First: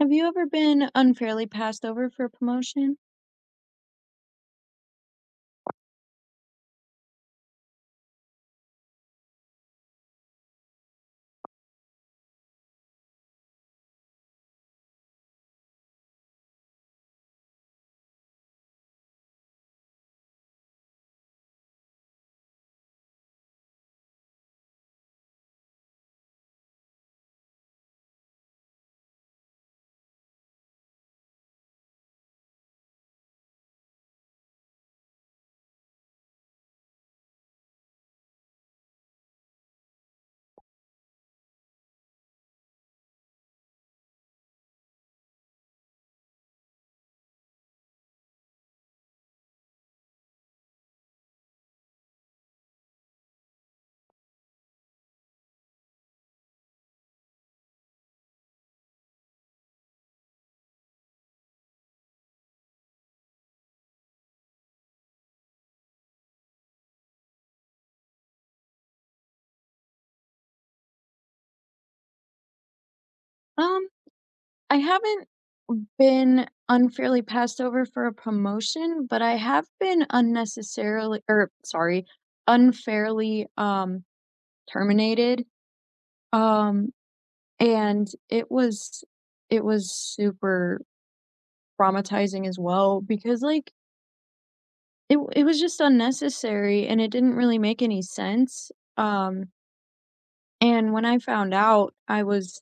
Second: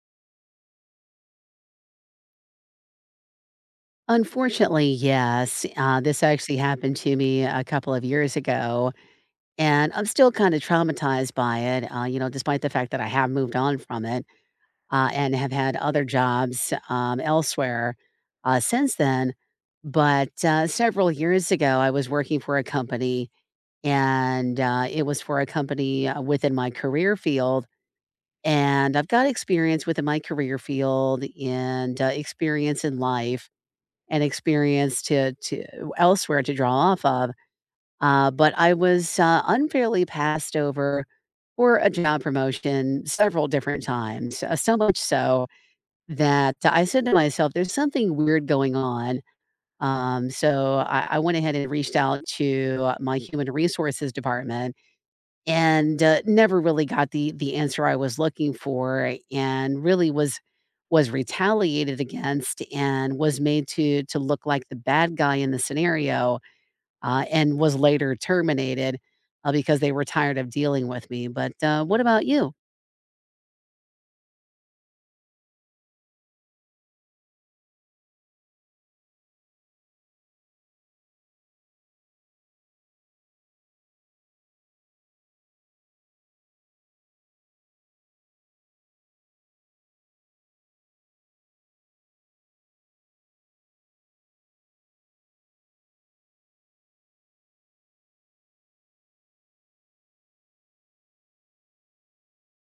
Have you ever been unfairly passed over for a promotion? Unfortunately, yes. This actually happened to me a couple of years ago, and I'm still kind of traumatized by it, despite the fact that I have moved on from it and have had other jobs elsewhere since then. But several years ago, I was working for a company, and it was for a company within my career field. And I've got experience within my career field and experience in life and experience to elsewhere to draw off of, but I was, unfairly passed over for a job promotion several different times, so much so that I said to myself, "There's something weird going on." So I went ahead and reached out to my human resources department and, never really got the answer I was looking for and really was retaliated against and was made to look like the bad guy in the scenario, and was later terminated, because they were tired of dealing with me, but, what about you? Um, I haven't been unfairly passed over for a promotion, but I have been unnecessarily or sorry, unfairly terminated. Um, and it was super traumatizing as well because it was just unnecessary, and it didn't really make any sense. Um, and when I found out,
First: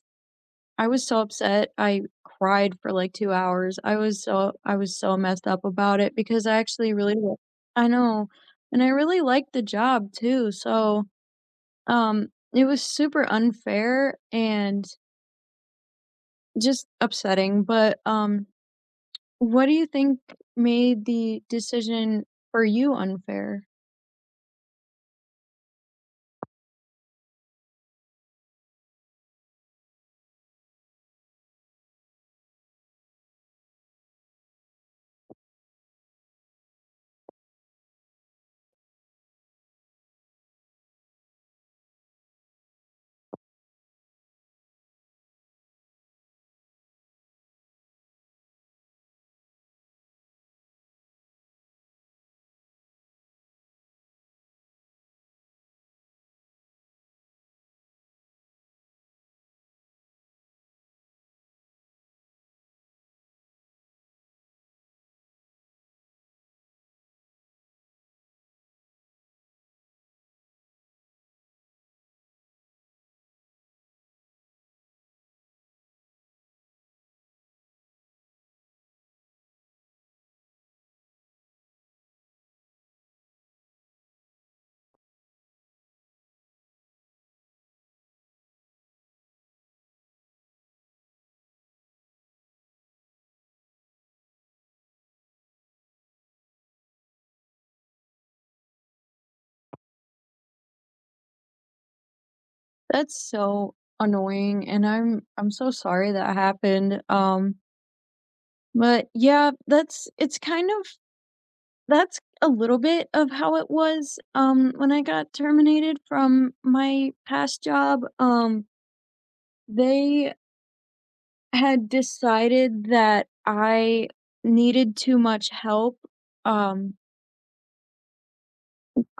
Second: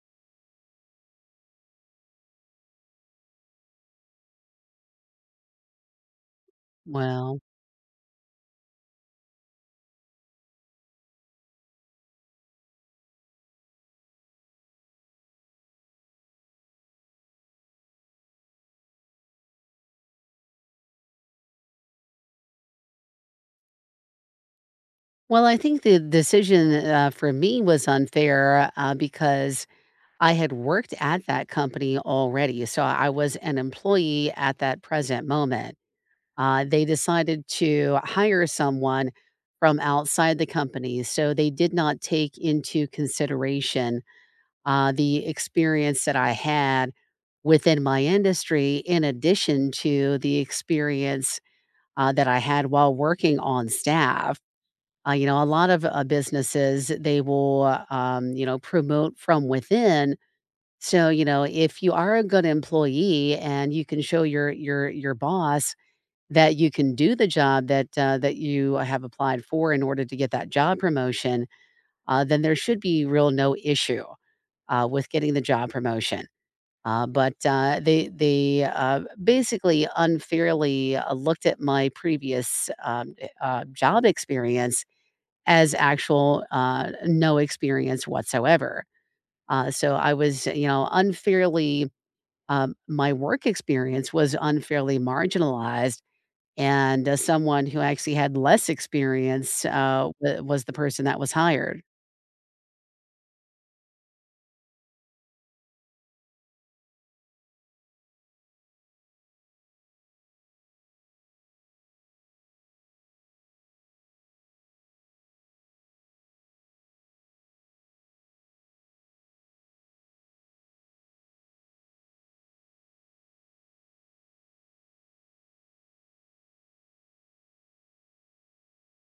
I was so upset. I cried for like 2 hours. I was so messed up about it because I actually really li. Well I know, and I really liked the job too, so, um, it was super unfair and just upsetting, but, what do you think made the decision for you unfair? well, I think the decision, for me was unfair, because I had worked at that company already, so I was an employee at that present moment. They decided to hire someone from outside the company. So they did not take into consideration the experience that I had within my industry, in addition to the experience that I had while working on staff. You know, a lot of businesses, they will, you know, promote from within. So, you know, if you are a good employee and you can show your boss that you can do the job that, that you have applied for in order to get that job promotion, then there should be real no issue, with getting the job promotion. But they basically unfairly looked at my previous job experience as actual no experience whatsoever. So I was, you know, unfairly. My work experience was unfairly marginalized and, someone who actually had less experience, wa was the person that was hired. That's so annoying, and I'm so sorry that happened. But yeah, that's it's kind of that's a little bit of how it was, when I got terminated from my past job. They had decided that I needed too much help, um,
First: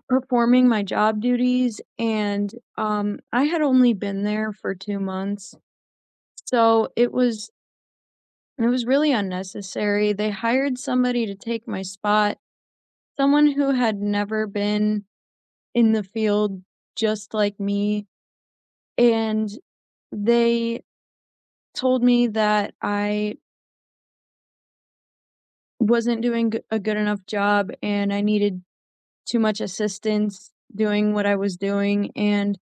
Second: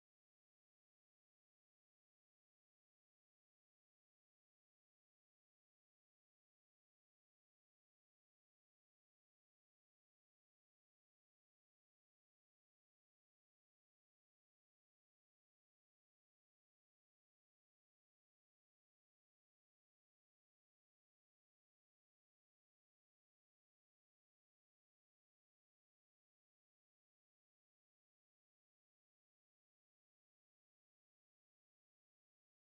performing my job duties, and, I had only been there for 2 months. So it was It was really unnecessary. They hired somebody to take my spot, someone who had never been in the field just like me, and they told me that I wasn't doing g a good enough job and I needed too much assistance doing what I was doing, and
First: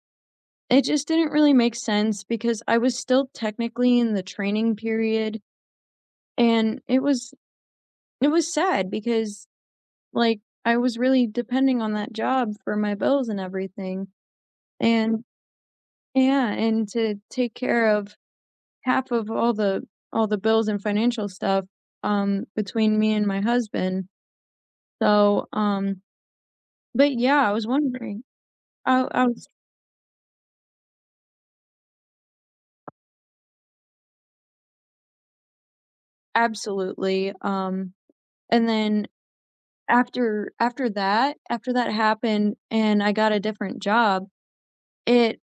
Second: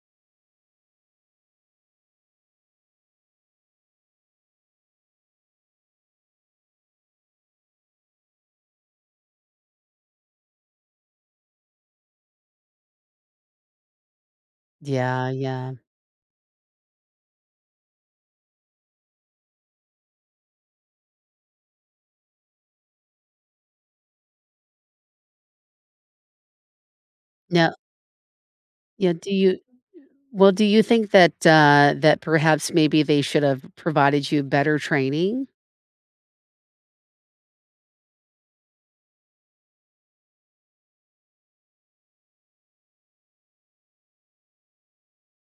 it just didn't really make sense because I was still technically in the training period, and it was sad because like, I was really depending on that job for my bills and everything, and Yeah, yeah. yeah, and to take care of half of all the bills and financial stuff, between me and my husband. So, but yeah, I was Now wondering. Yeah, I do was you well, do you think that, that perhaps maybe they should have provided you better training? Absolutely, and then after that happened and I got a different job, it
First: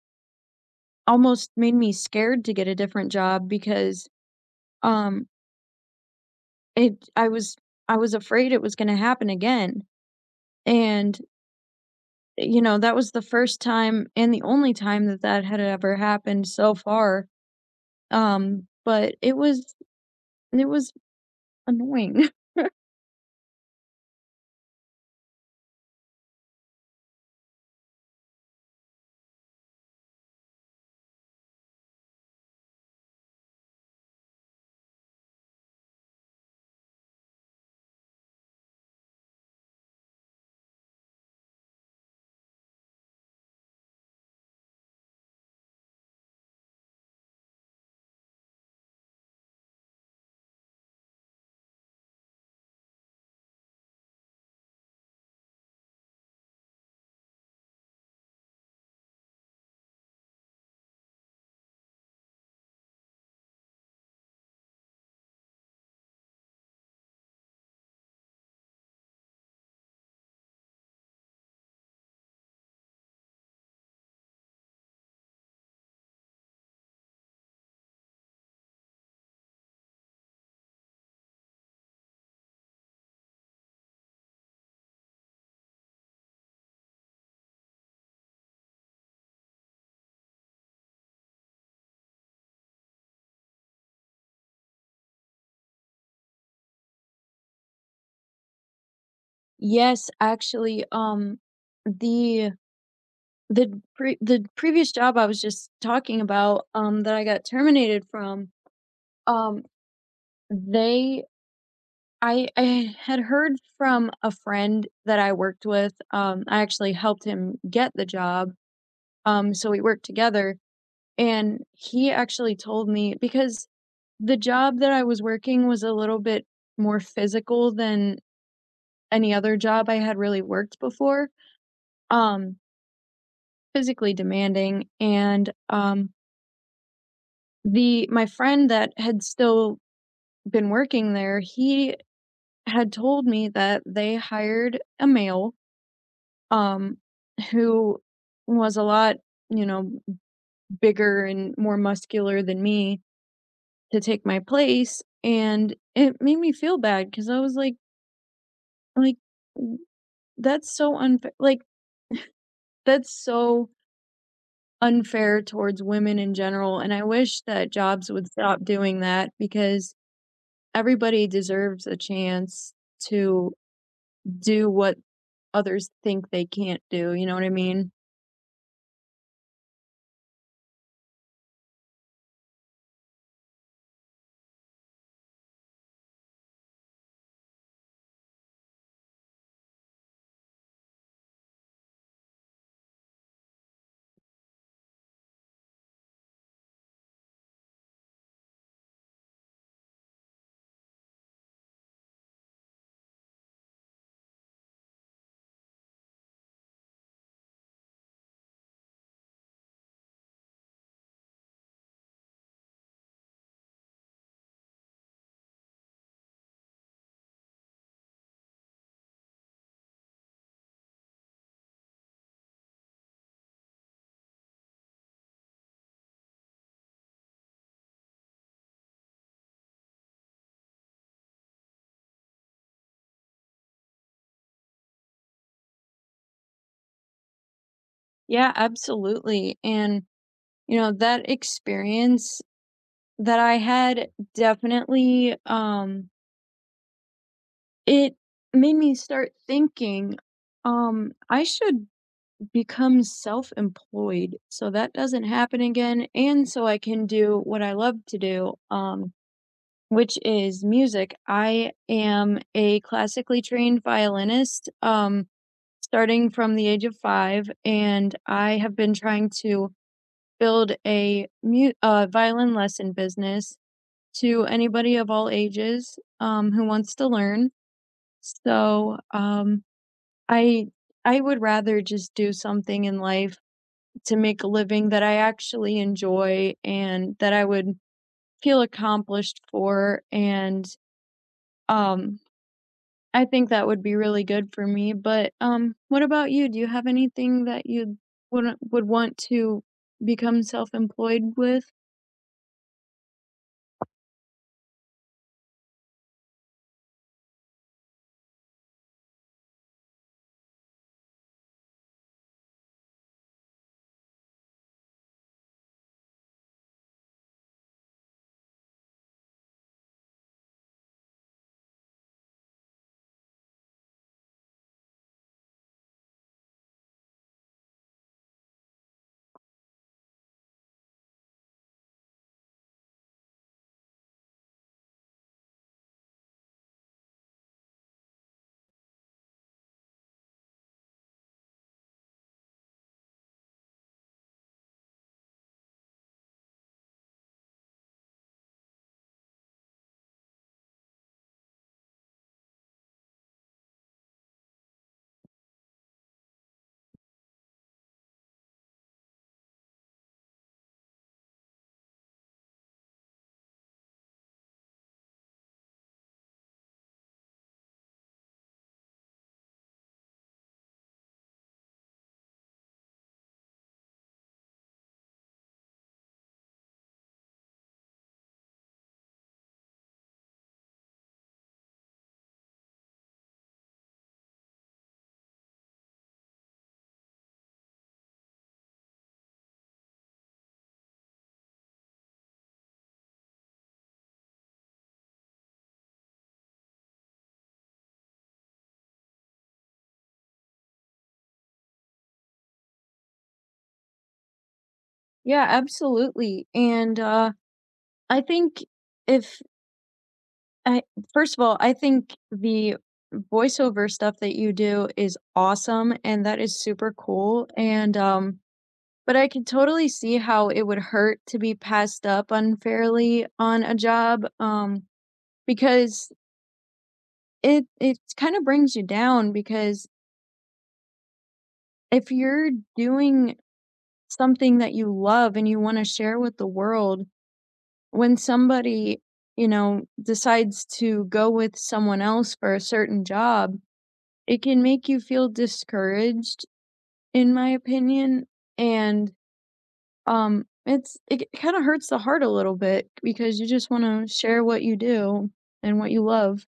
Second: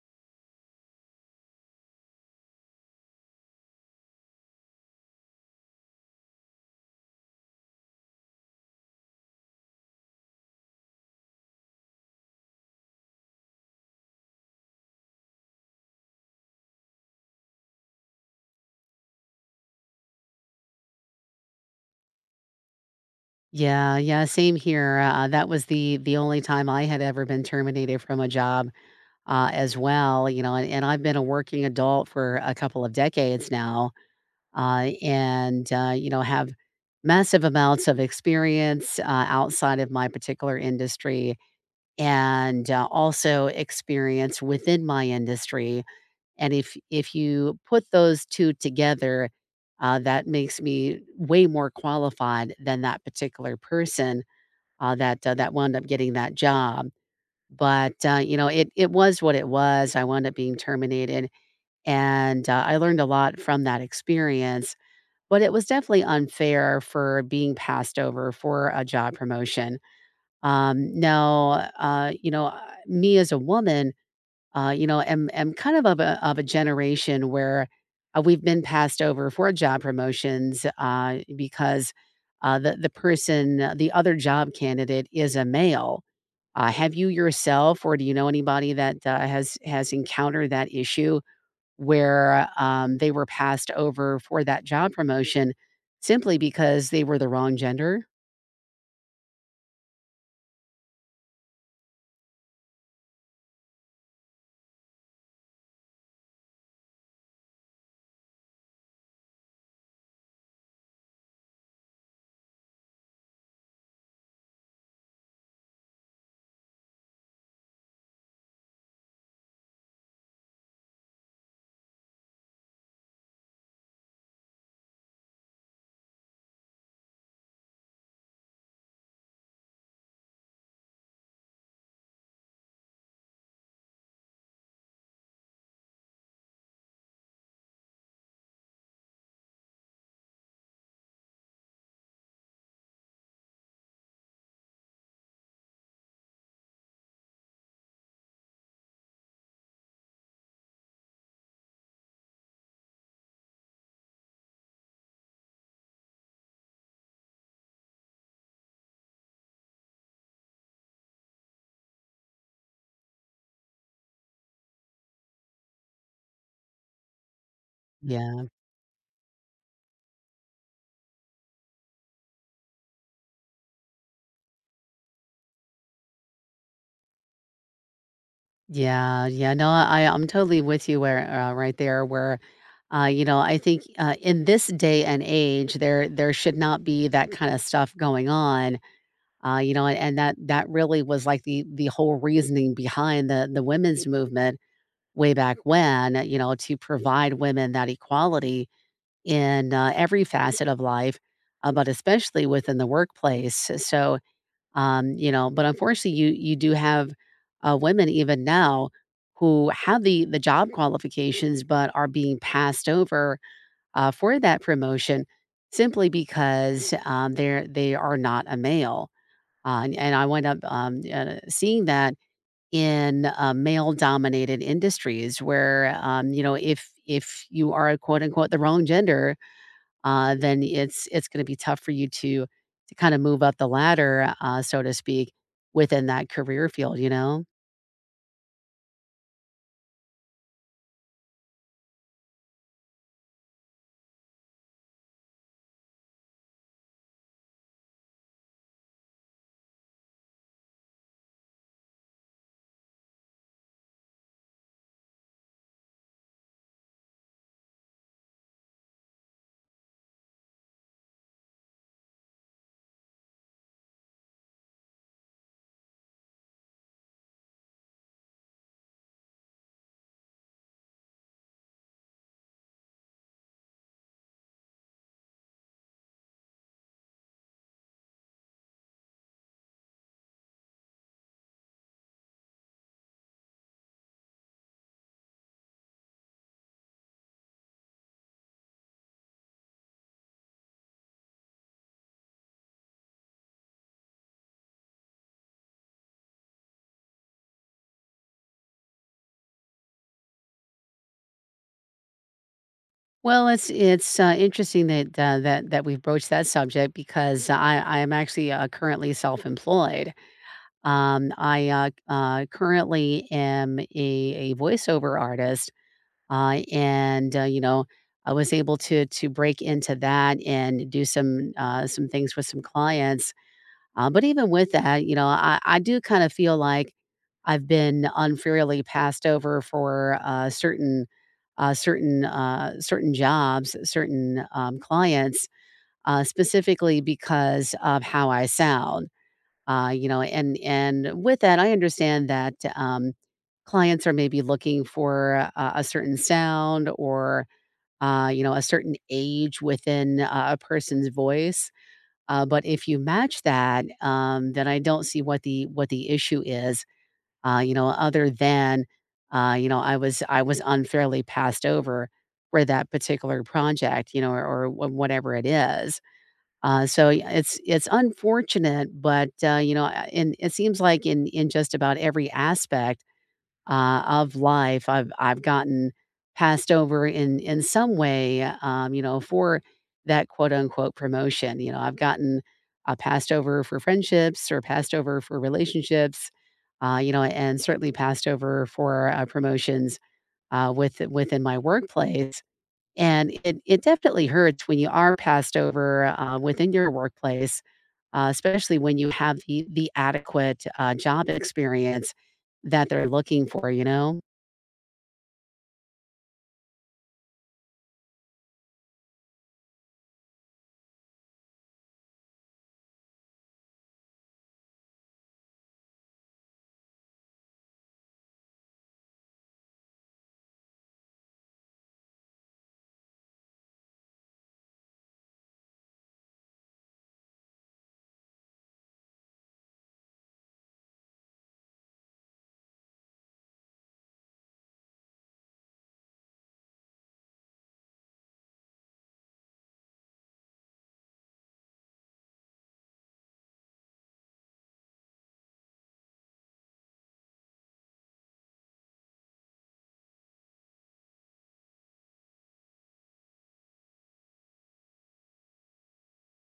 almost made me scared to get a different job because, um, It I was afraid it was gonna happen again, and, you know, that was the first time and the only time that that had ever happened so far, but it was annoying. Yeah, yeah, same here, that was the only time I had ever been terminated from a job, as well, you know, and I've been a working adult for a couple of decades now. And you know, have massive amounts of experience outside of my particular industry and also experience within my industry, and if you put those two together, that makes me way more qualified than that particular person that wound up getting that job. But you know, it was what it was. I wound up being terminated, and I learned a lot from that experience, but it was definitely unfair for being passed over for a job promotion. Now, you know, me as a woman, you know, am kind of of a generation where we've been passed over for job promotions because the person, the other job candidate, is a male. Have you yourself, or do you know anybody that has encountered that issue? Where, they were passed over for that job promotion simply because they were the wrong gender. Yes, actually, the the previous job I was just talking about, that I got terminated from, um, they I had heard from a friend that I worked with. I actually helped him get the job. So we worked together, and he actually told me because the job that I was working was a little bit more physical than any other job I had really worked before. Um, Physically demanding, and the my friend that had still been working there, he had told me that they hired a male, um who was a lot, you know, bigger and more muscular than me to take my place, and it made me feel bad because I was like that's so unfair, that's so unfair towards women in general, and I wish that jobs would Yeah. stop doing that because everybody deserves a chance to do what others think they can't do, you know what I mean? Yeah, no, I'm totally with you where, right there where, you know, I think, in this day and age, there should not be that kinda stuff going on, you know, and that really was, like, the whole reasoning behind the women's movement way back when, you know, to provide women that equality in every facet of life, but especially within the workplace. So, you know, but unfortunately, you do have women even now who have the job qualifications, but are being passed over for that promotion simply because they are not a male. And I wind up seeing that in male dominated industries where, you know, if you are, quote unquote, the wrong gender, then it's going to be tough for you to kind of move up the ladder, so to speak, within that career field, you know? Yeah, absolutely. And you know, that experience that I had definitely It made me start thinking, I should become self-employed so that doesn't happen again, and so I can do what I love to do, which is music. I am a classically trained violinist, starting from the age of 5, and I have been trying to build a mu violin lesson business to anybody of all ages, who wants to learn. So, I I would rather just do something in life to make a living that I actually enjoy and that I would feel accomplished for, and um I think that would be really good for me. But what about you? Do you have anything that you would want to become self-employed with? Well, it's interesting that we've broached that subject because I am actually currently self-employed. I currently am a voiceover artist, and you know, I was able to break into that and do some things with some clients. But even with that, you know, I do kind of feel like I've been unfairly passed over for certain jobs, certain clients, specifically because of how I sound. You know, and with that, I understand that, clients are maybe looking for a certain sound or you know, a certain age within a person's voice, but if you match that, then I don't see what the issue is. You know, other than you know, I was unfairly passed over for that particular project, you know, or whatever it is. So it's unfortunate, but you know, and it seems like in just about every aspect of life, I've gotten passed over in some way, you know, for that, quote unquote, promotion. You know, I've gotten passed over for friendships or passed over for relationships, you know, and certainly passed over for promotions within my workplace. And it definitely hurts when you are passed over, within your workplace, especially when you have the adequate, job experience that they're looking for, you know? Yeah, absolutely. And I think if I first of all, I think the voiceover stuff that you do is awesome, and that is super cool, and, but I can totally see how it would hurt to be passed up unfairly on a job, because it kinda brings you down because if you're doing something that you love and you wanna share with the world, when somebody, you know, decides to go with someone else for a certain job, it can make you feel discouraged, in my opinion, and, it kinda hurts the heart a little bit because you just wanna share what you do and what you love.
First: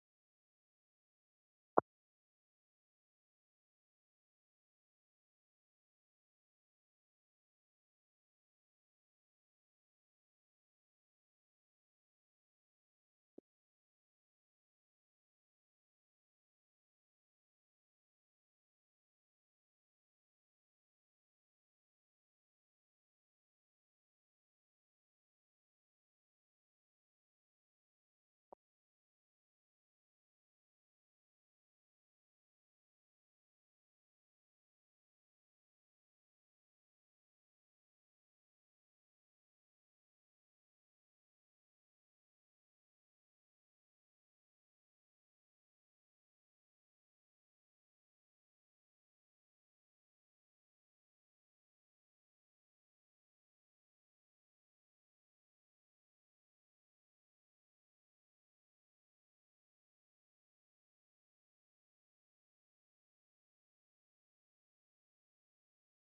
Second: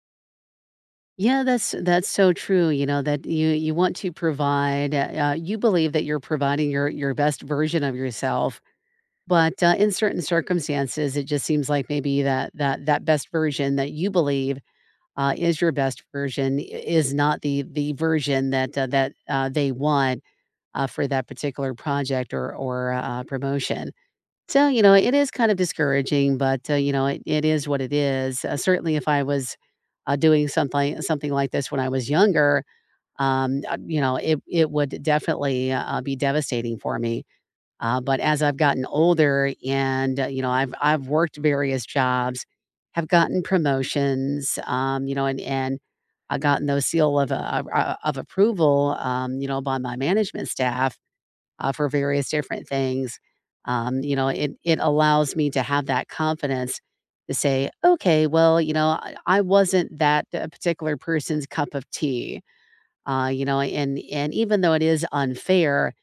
Yeah, that's so true, you know, that you want to provide, you believe that you're providing your best version of yourself, but, in certain circumstances, it just seems like maybe that best version that you believe, is your best version I is not the version that, they want for that particular project or or promotion. So you know, it is kind of discouraging, but you know, it is what it is. Certainly, if I was doing something like this when I was younger, you know, it would definitely be devastating for me. But as I've gotten older, and you know, I've worked various jobs, have gotten promotions, you know, and I gotten those seal of of approval, you know, by my management staff for various different things. You know, it allows me to have that confidence to say, okay, well, you know, I wasn't that particular person's cup of tea. You know, and even though it is unfair,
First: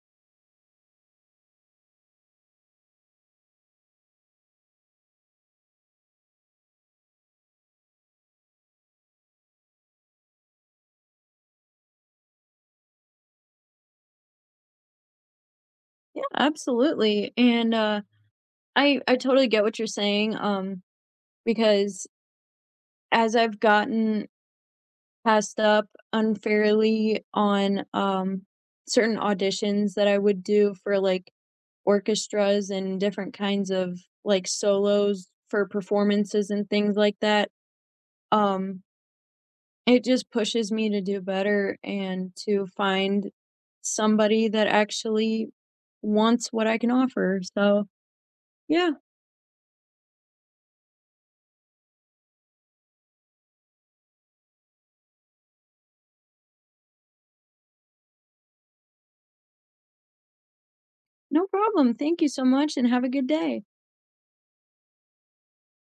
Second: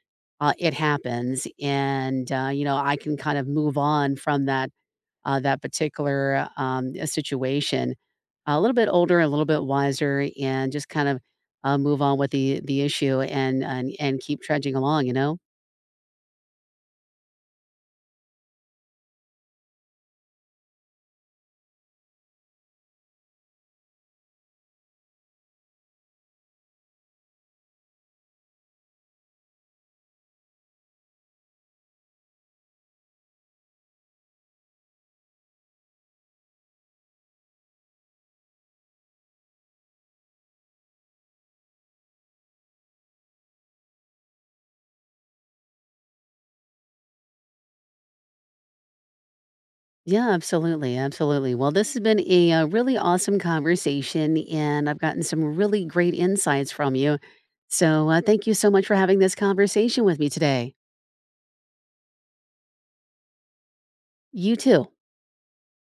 it happens, and you know, I can kind of move on from that that particular situation. A little bit older, a little bit wiser, and just kind of move on with the issue and keep trudging along, you know. Yeah, absolutely, and, I totally get what you're saying, because as I've gotten passed up unfairly on certain auditions that I would do for like orchestras and different kinds of like solos for performances and things like that. Um it just pushes me to do better and to find somebody that actually wants what I can offer. So, yeah, Yeah, absolutely, absolutely. Well, this has been a, really awesome conversation, and I've gotten some really great insights from you. So, thank you so much for having this conversation with me today. no problem. Thank you so much and have a good day. You too.